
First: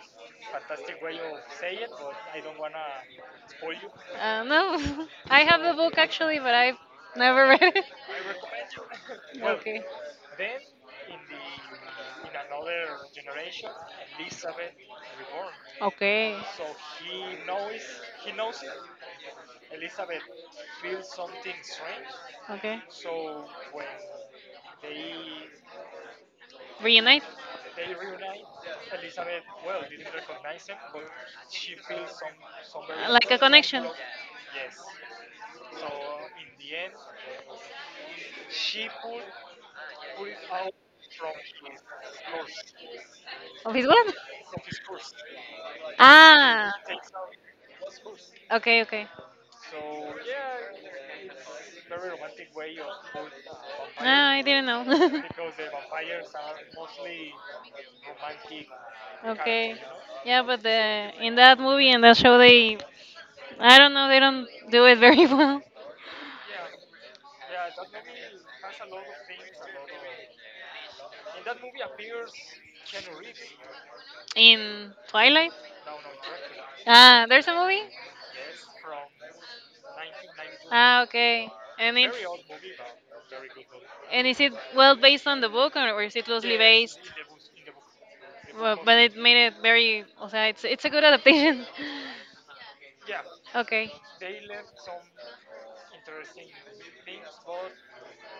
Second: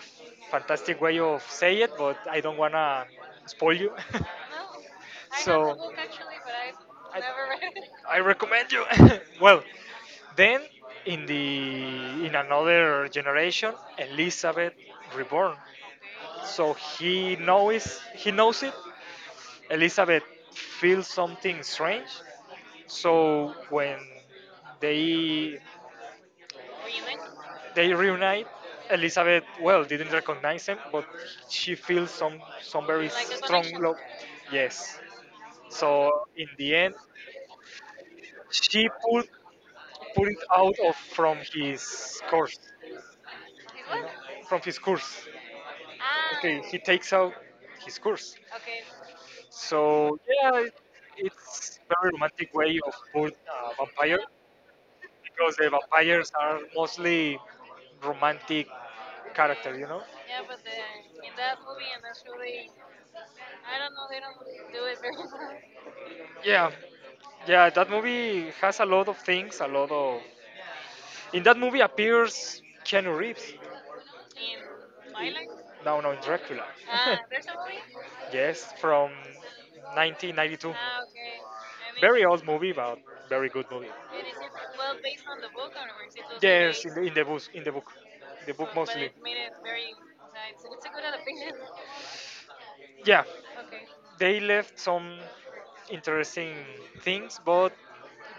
fantastic way of say it, but I don't wanna spoil you.
No, I have the
So
book actually, but I've
I,
never read it.
I recommend you. Well,
Okay.
then in the in another generation, Elizabeth reborn.
Okay.
So he knows it. Elizabeth feels something strange.
Okay.
So when they
Reunite.
they reunite, Elizabeth well didn't recognize him, but she feels some very like
Like a
strong
connection.
love. Yes. So in the end, she pulled it out of from his course,
Of his what?
from his course. Okay, ah,
Ah.
he takes out his course.
Okay, okay.
So yeah, it, it's very romantic way of put vampire
Ah, I didn't know.
because the vampires are mostly romantic character,
Okay.
you know. Yeah,
Yeah,
but
but the,
the
in that movie and that show, they, I don't know, they don't do it very well.
yeah, yeah. That movie has a lot of things. A lot of in that movie appears Keanu Reeves.
In
In Twilight,
Twilight?
no, no, in Dracula. Ah,
Ah, there's a
movie.
movie?
Yes, from 1992.
Ah, okay. And it's,
Very old movie, but very good movie.
and is it well based on the book or is it loosely
Yes, in
based?
the in the book
Well, but
mostly.
it made it very, o sea, it's a good adaptation.
Yeah,
okay.
they left some interesting things, but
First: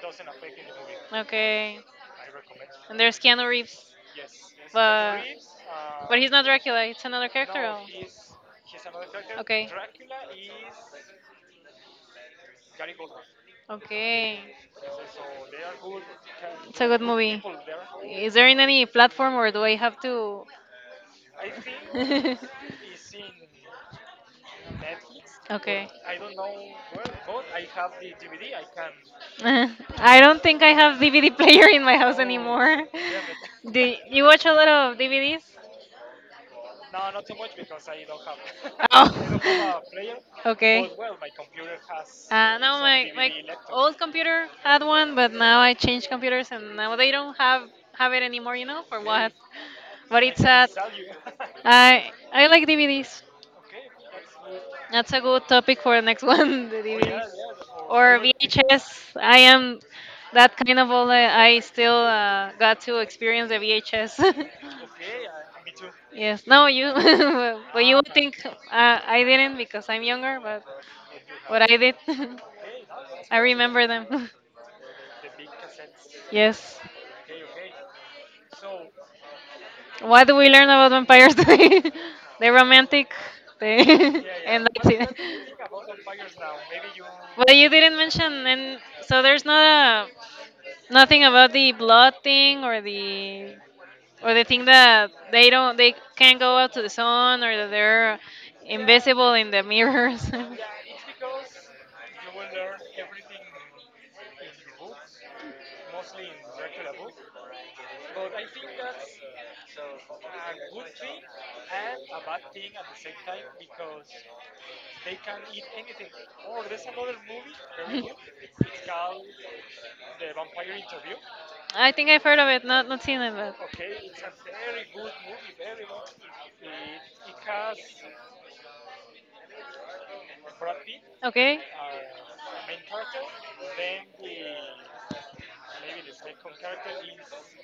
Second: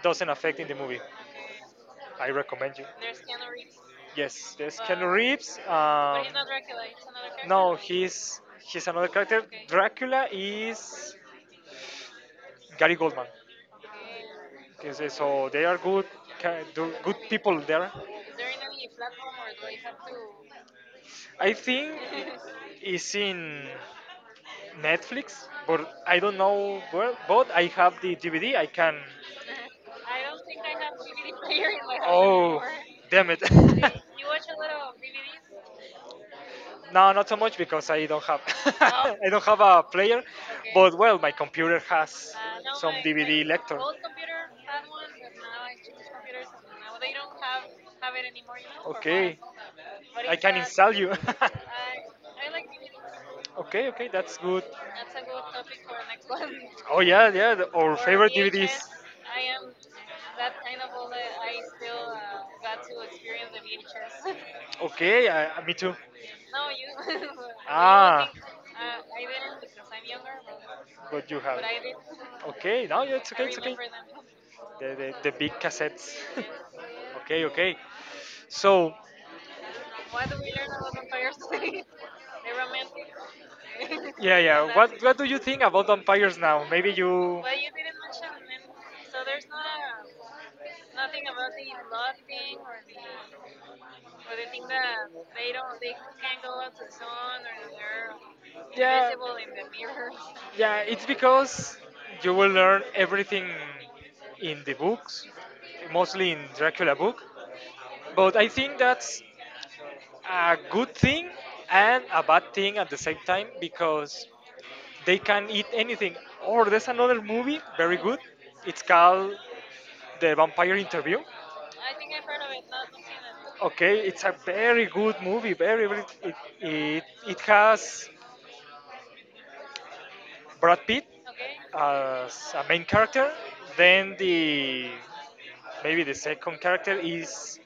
doesn't affect in the movie.
Okay.
I recommend you.
And there's Keanu Reeves.
Yes, yes. Keanu
But
Reeves.
but he's not Dracula, it's another character.
No,
Or-
he's another character.
Okay.
Dracula is Gary Goldman.
Okay.
Is it- So
Yes,
they are good,
it's a good
good
movie.
people there.
Is there in any platform or do I have to
I it's in Netflix,
Okay.
but
I
I don't know
don't
where. But I have the DVD. I can.
think I have DVD player in my house
Oh,
anymore.
damn it!
Do you watch a lot of DVDs?
No, not so much because I don't have. I don't have a
Oh,
player,
okay.
but well, my computer has
No,
some
my, my
DVD lector.
old computer had one, but now I changed computers and now
They
they don't
don't have
have
it
it
anymore,
anymore,
you
you know,
know. For
for what?
okay, what?
But
But I it's
it's
can that-
sad.
install you.
I like DVDs.
Okay, okay, that's good.
That's a
That's
good topic for the next one, the
oh yeah,
DVDs
yeah, the- our Or
or
favorite DVDs. VHS.
VHS. I am
That's
that kind of old. I still got
to
to
experience
experience
the
the VHS.
VHS. Okay, I, me too. I mean,
Yes, no, you, but you would
Think
think
I'm
I didn't because I'm
younger,
younger, but
but you have.
what
But
I did,
I, okay, now yeah, it's I
I
okay. It's
remember them.
remember. Okay. The big cassettes.
Yes.
Yes. Okay, okay. So, what-
What do we learn about vampires today? They're romantic, they,
Yeah,
and
yeah.
that's
What
it.
do you think about vampires now? Maybe you.
But you didn't mention, and so there's not a, nothing about the blood thing or the thing that they don't they can't go out to the sun or that they're
Yeah,
invisible in the mirrors.
yeah. It's because you will learn everything in the books, mostly in Dracula book. But I think that's a good thing and a bad thing at the same time because they can eat anything. Or there's another movie, very good. It's called The Vampire Interview.
I think I've heard of it, not not seen it, but
Okay, it's a very good movie. Very, very it it has Brad Pitt
okay.
as a main character. Then the maybe the second character is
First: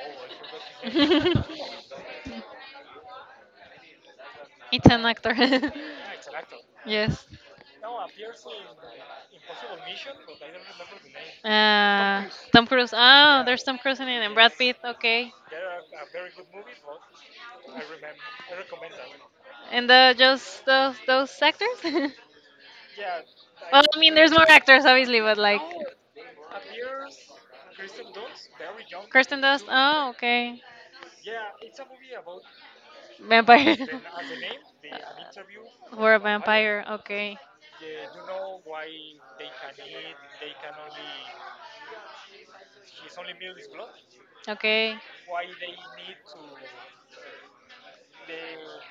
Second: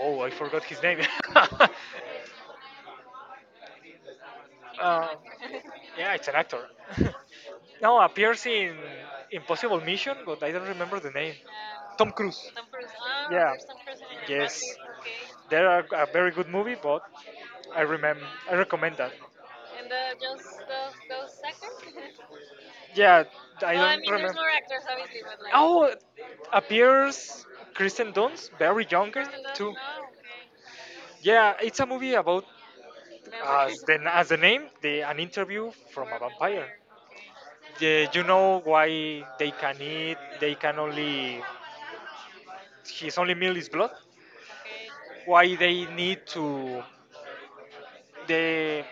oh I forgot his name. uh,
it's an actor.
yeah, it's an actor.
yes.
No, appears in Impossible Mission, but I don't remember the name. Tom
Uh,
Cruise.
Tom Cruise. Oh,
Yeah.
there's Tom Cruise in it and Brad
Yes.
Pitt. Okay.
They are a very good movie, but I remember I recommend that.
And the
Those
just
those those
those actors. well,
actors? Yeah, I no, I
I
don't mean there's
mean, there's
remember.
more
More actors
actors obviously, but
like
like.
oh, appears Kristen Dunst, very younger
Kirsten
Kristen Dunst.
Dust.
Too. No,
Oh, okay.
yeah, it's a movie about remember
Vampire.
as the name, the an interview from
For
for a
a
vampire. Vampire.
vampire. Okay.
Yeah, you know why they can eat? They can only his only meal is blood. Okay.
Okay.
Why they need to? They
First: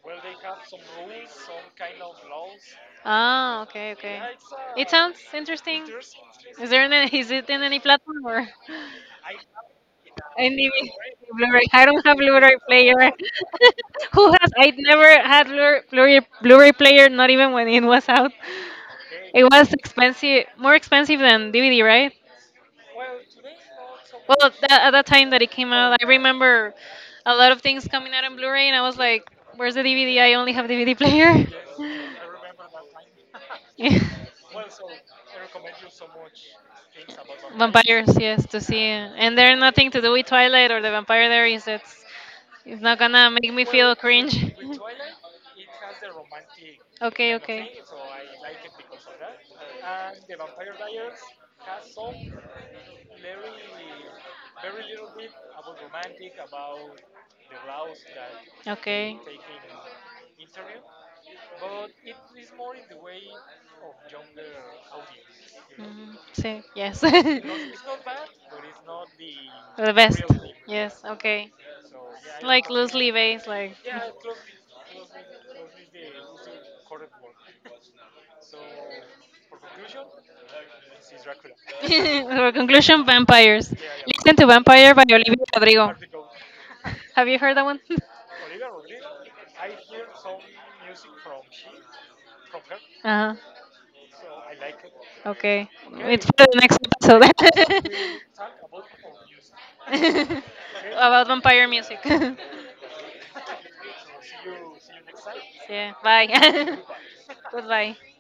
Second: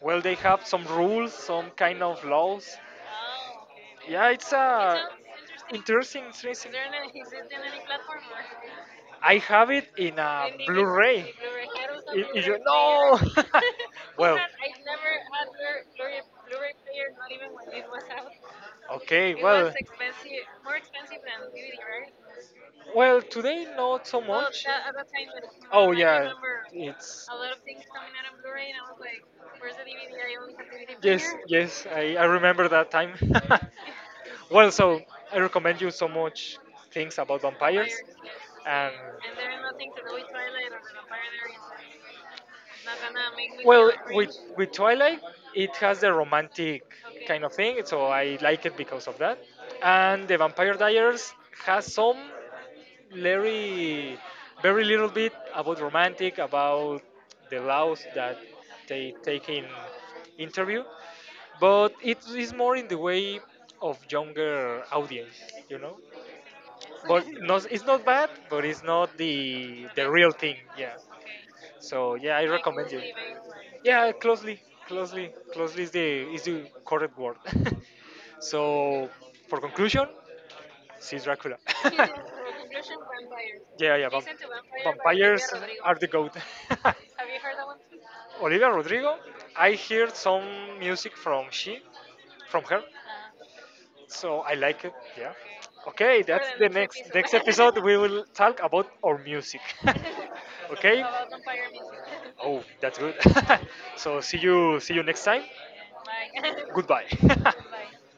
well, they have some rules, some kind of laws.
Ah, okay, okay.
Yeah, it's
It
a
sounds interesting.
interesting,
Is
interesting.
there any, is it in any platform or
I have it in a
any
Blu-ray.
Blu-ray? I don't have Blu-ray player.
No.
Who
Well,
has? I never had Blu-ray player. Not even when it was out.
okay,
It
well,
was expensive, more expensive than DVD, right?
well, today not so
Well, at
much.
at that time that it came
Oh
out, I
yeah,
remember
it's
a lot of things coming out on Blu-ray, and I was like, "Where's the DVD? I only have DVD
yes,
player."
yes, I remember that time.
Yeah.
Well, so I recommend you so much things about vampires,
Vampires, yes, to see,
and
and they're nothing to do with Twilight or the Vampire Diaries. It's not gonna make me
well,
feel cringe.
with Twilight, it has the romantic
okay,
kind of
okay,
thing, so I like it because of that. And the Vampire Diaries has some very very little bit about romantic about the laws that they
okay.
take in interview but it is more in the way of younger audience you know
Mm, see, yes.
but
the
not, it's not bad but it's not the
best.
real thing yeah
Yes, okay.
so yeah I
Like
recommend you
loosely based, like.
yeah closely closely is the correct word. So for conclusion see Dracula.
Our conclusion vampires.
Yeah yeah.
Listen to Vampire by
Vampires
Olivia Rodrigo.
are the goat.
Have you heard that one?
Olivia Rodrigo, I heard some music from she, from her,
Uh
so I like it.
huh.
Yeah.
Okay.
Okay,
It's for
that's
the
the
next
next episode.
episode.
We will talk about our music. Okay.
About vampire music.
Oh, that's good. So see you next time.
yeah, bye.
Goodbye.
Goodbye.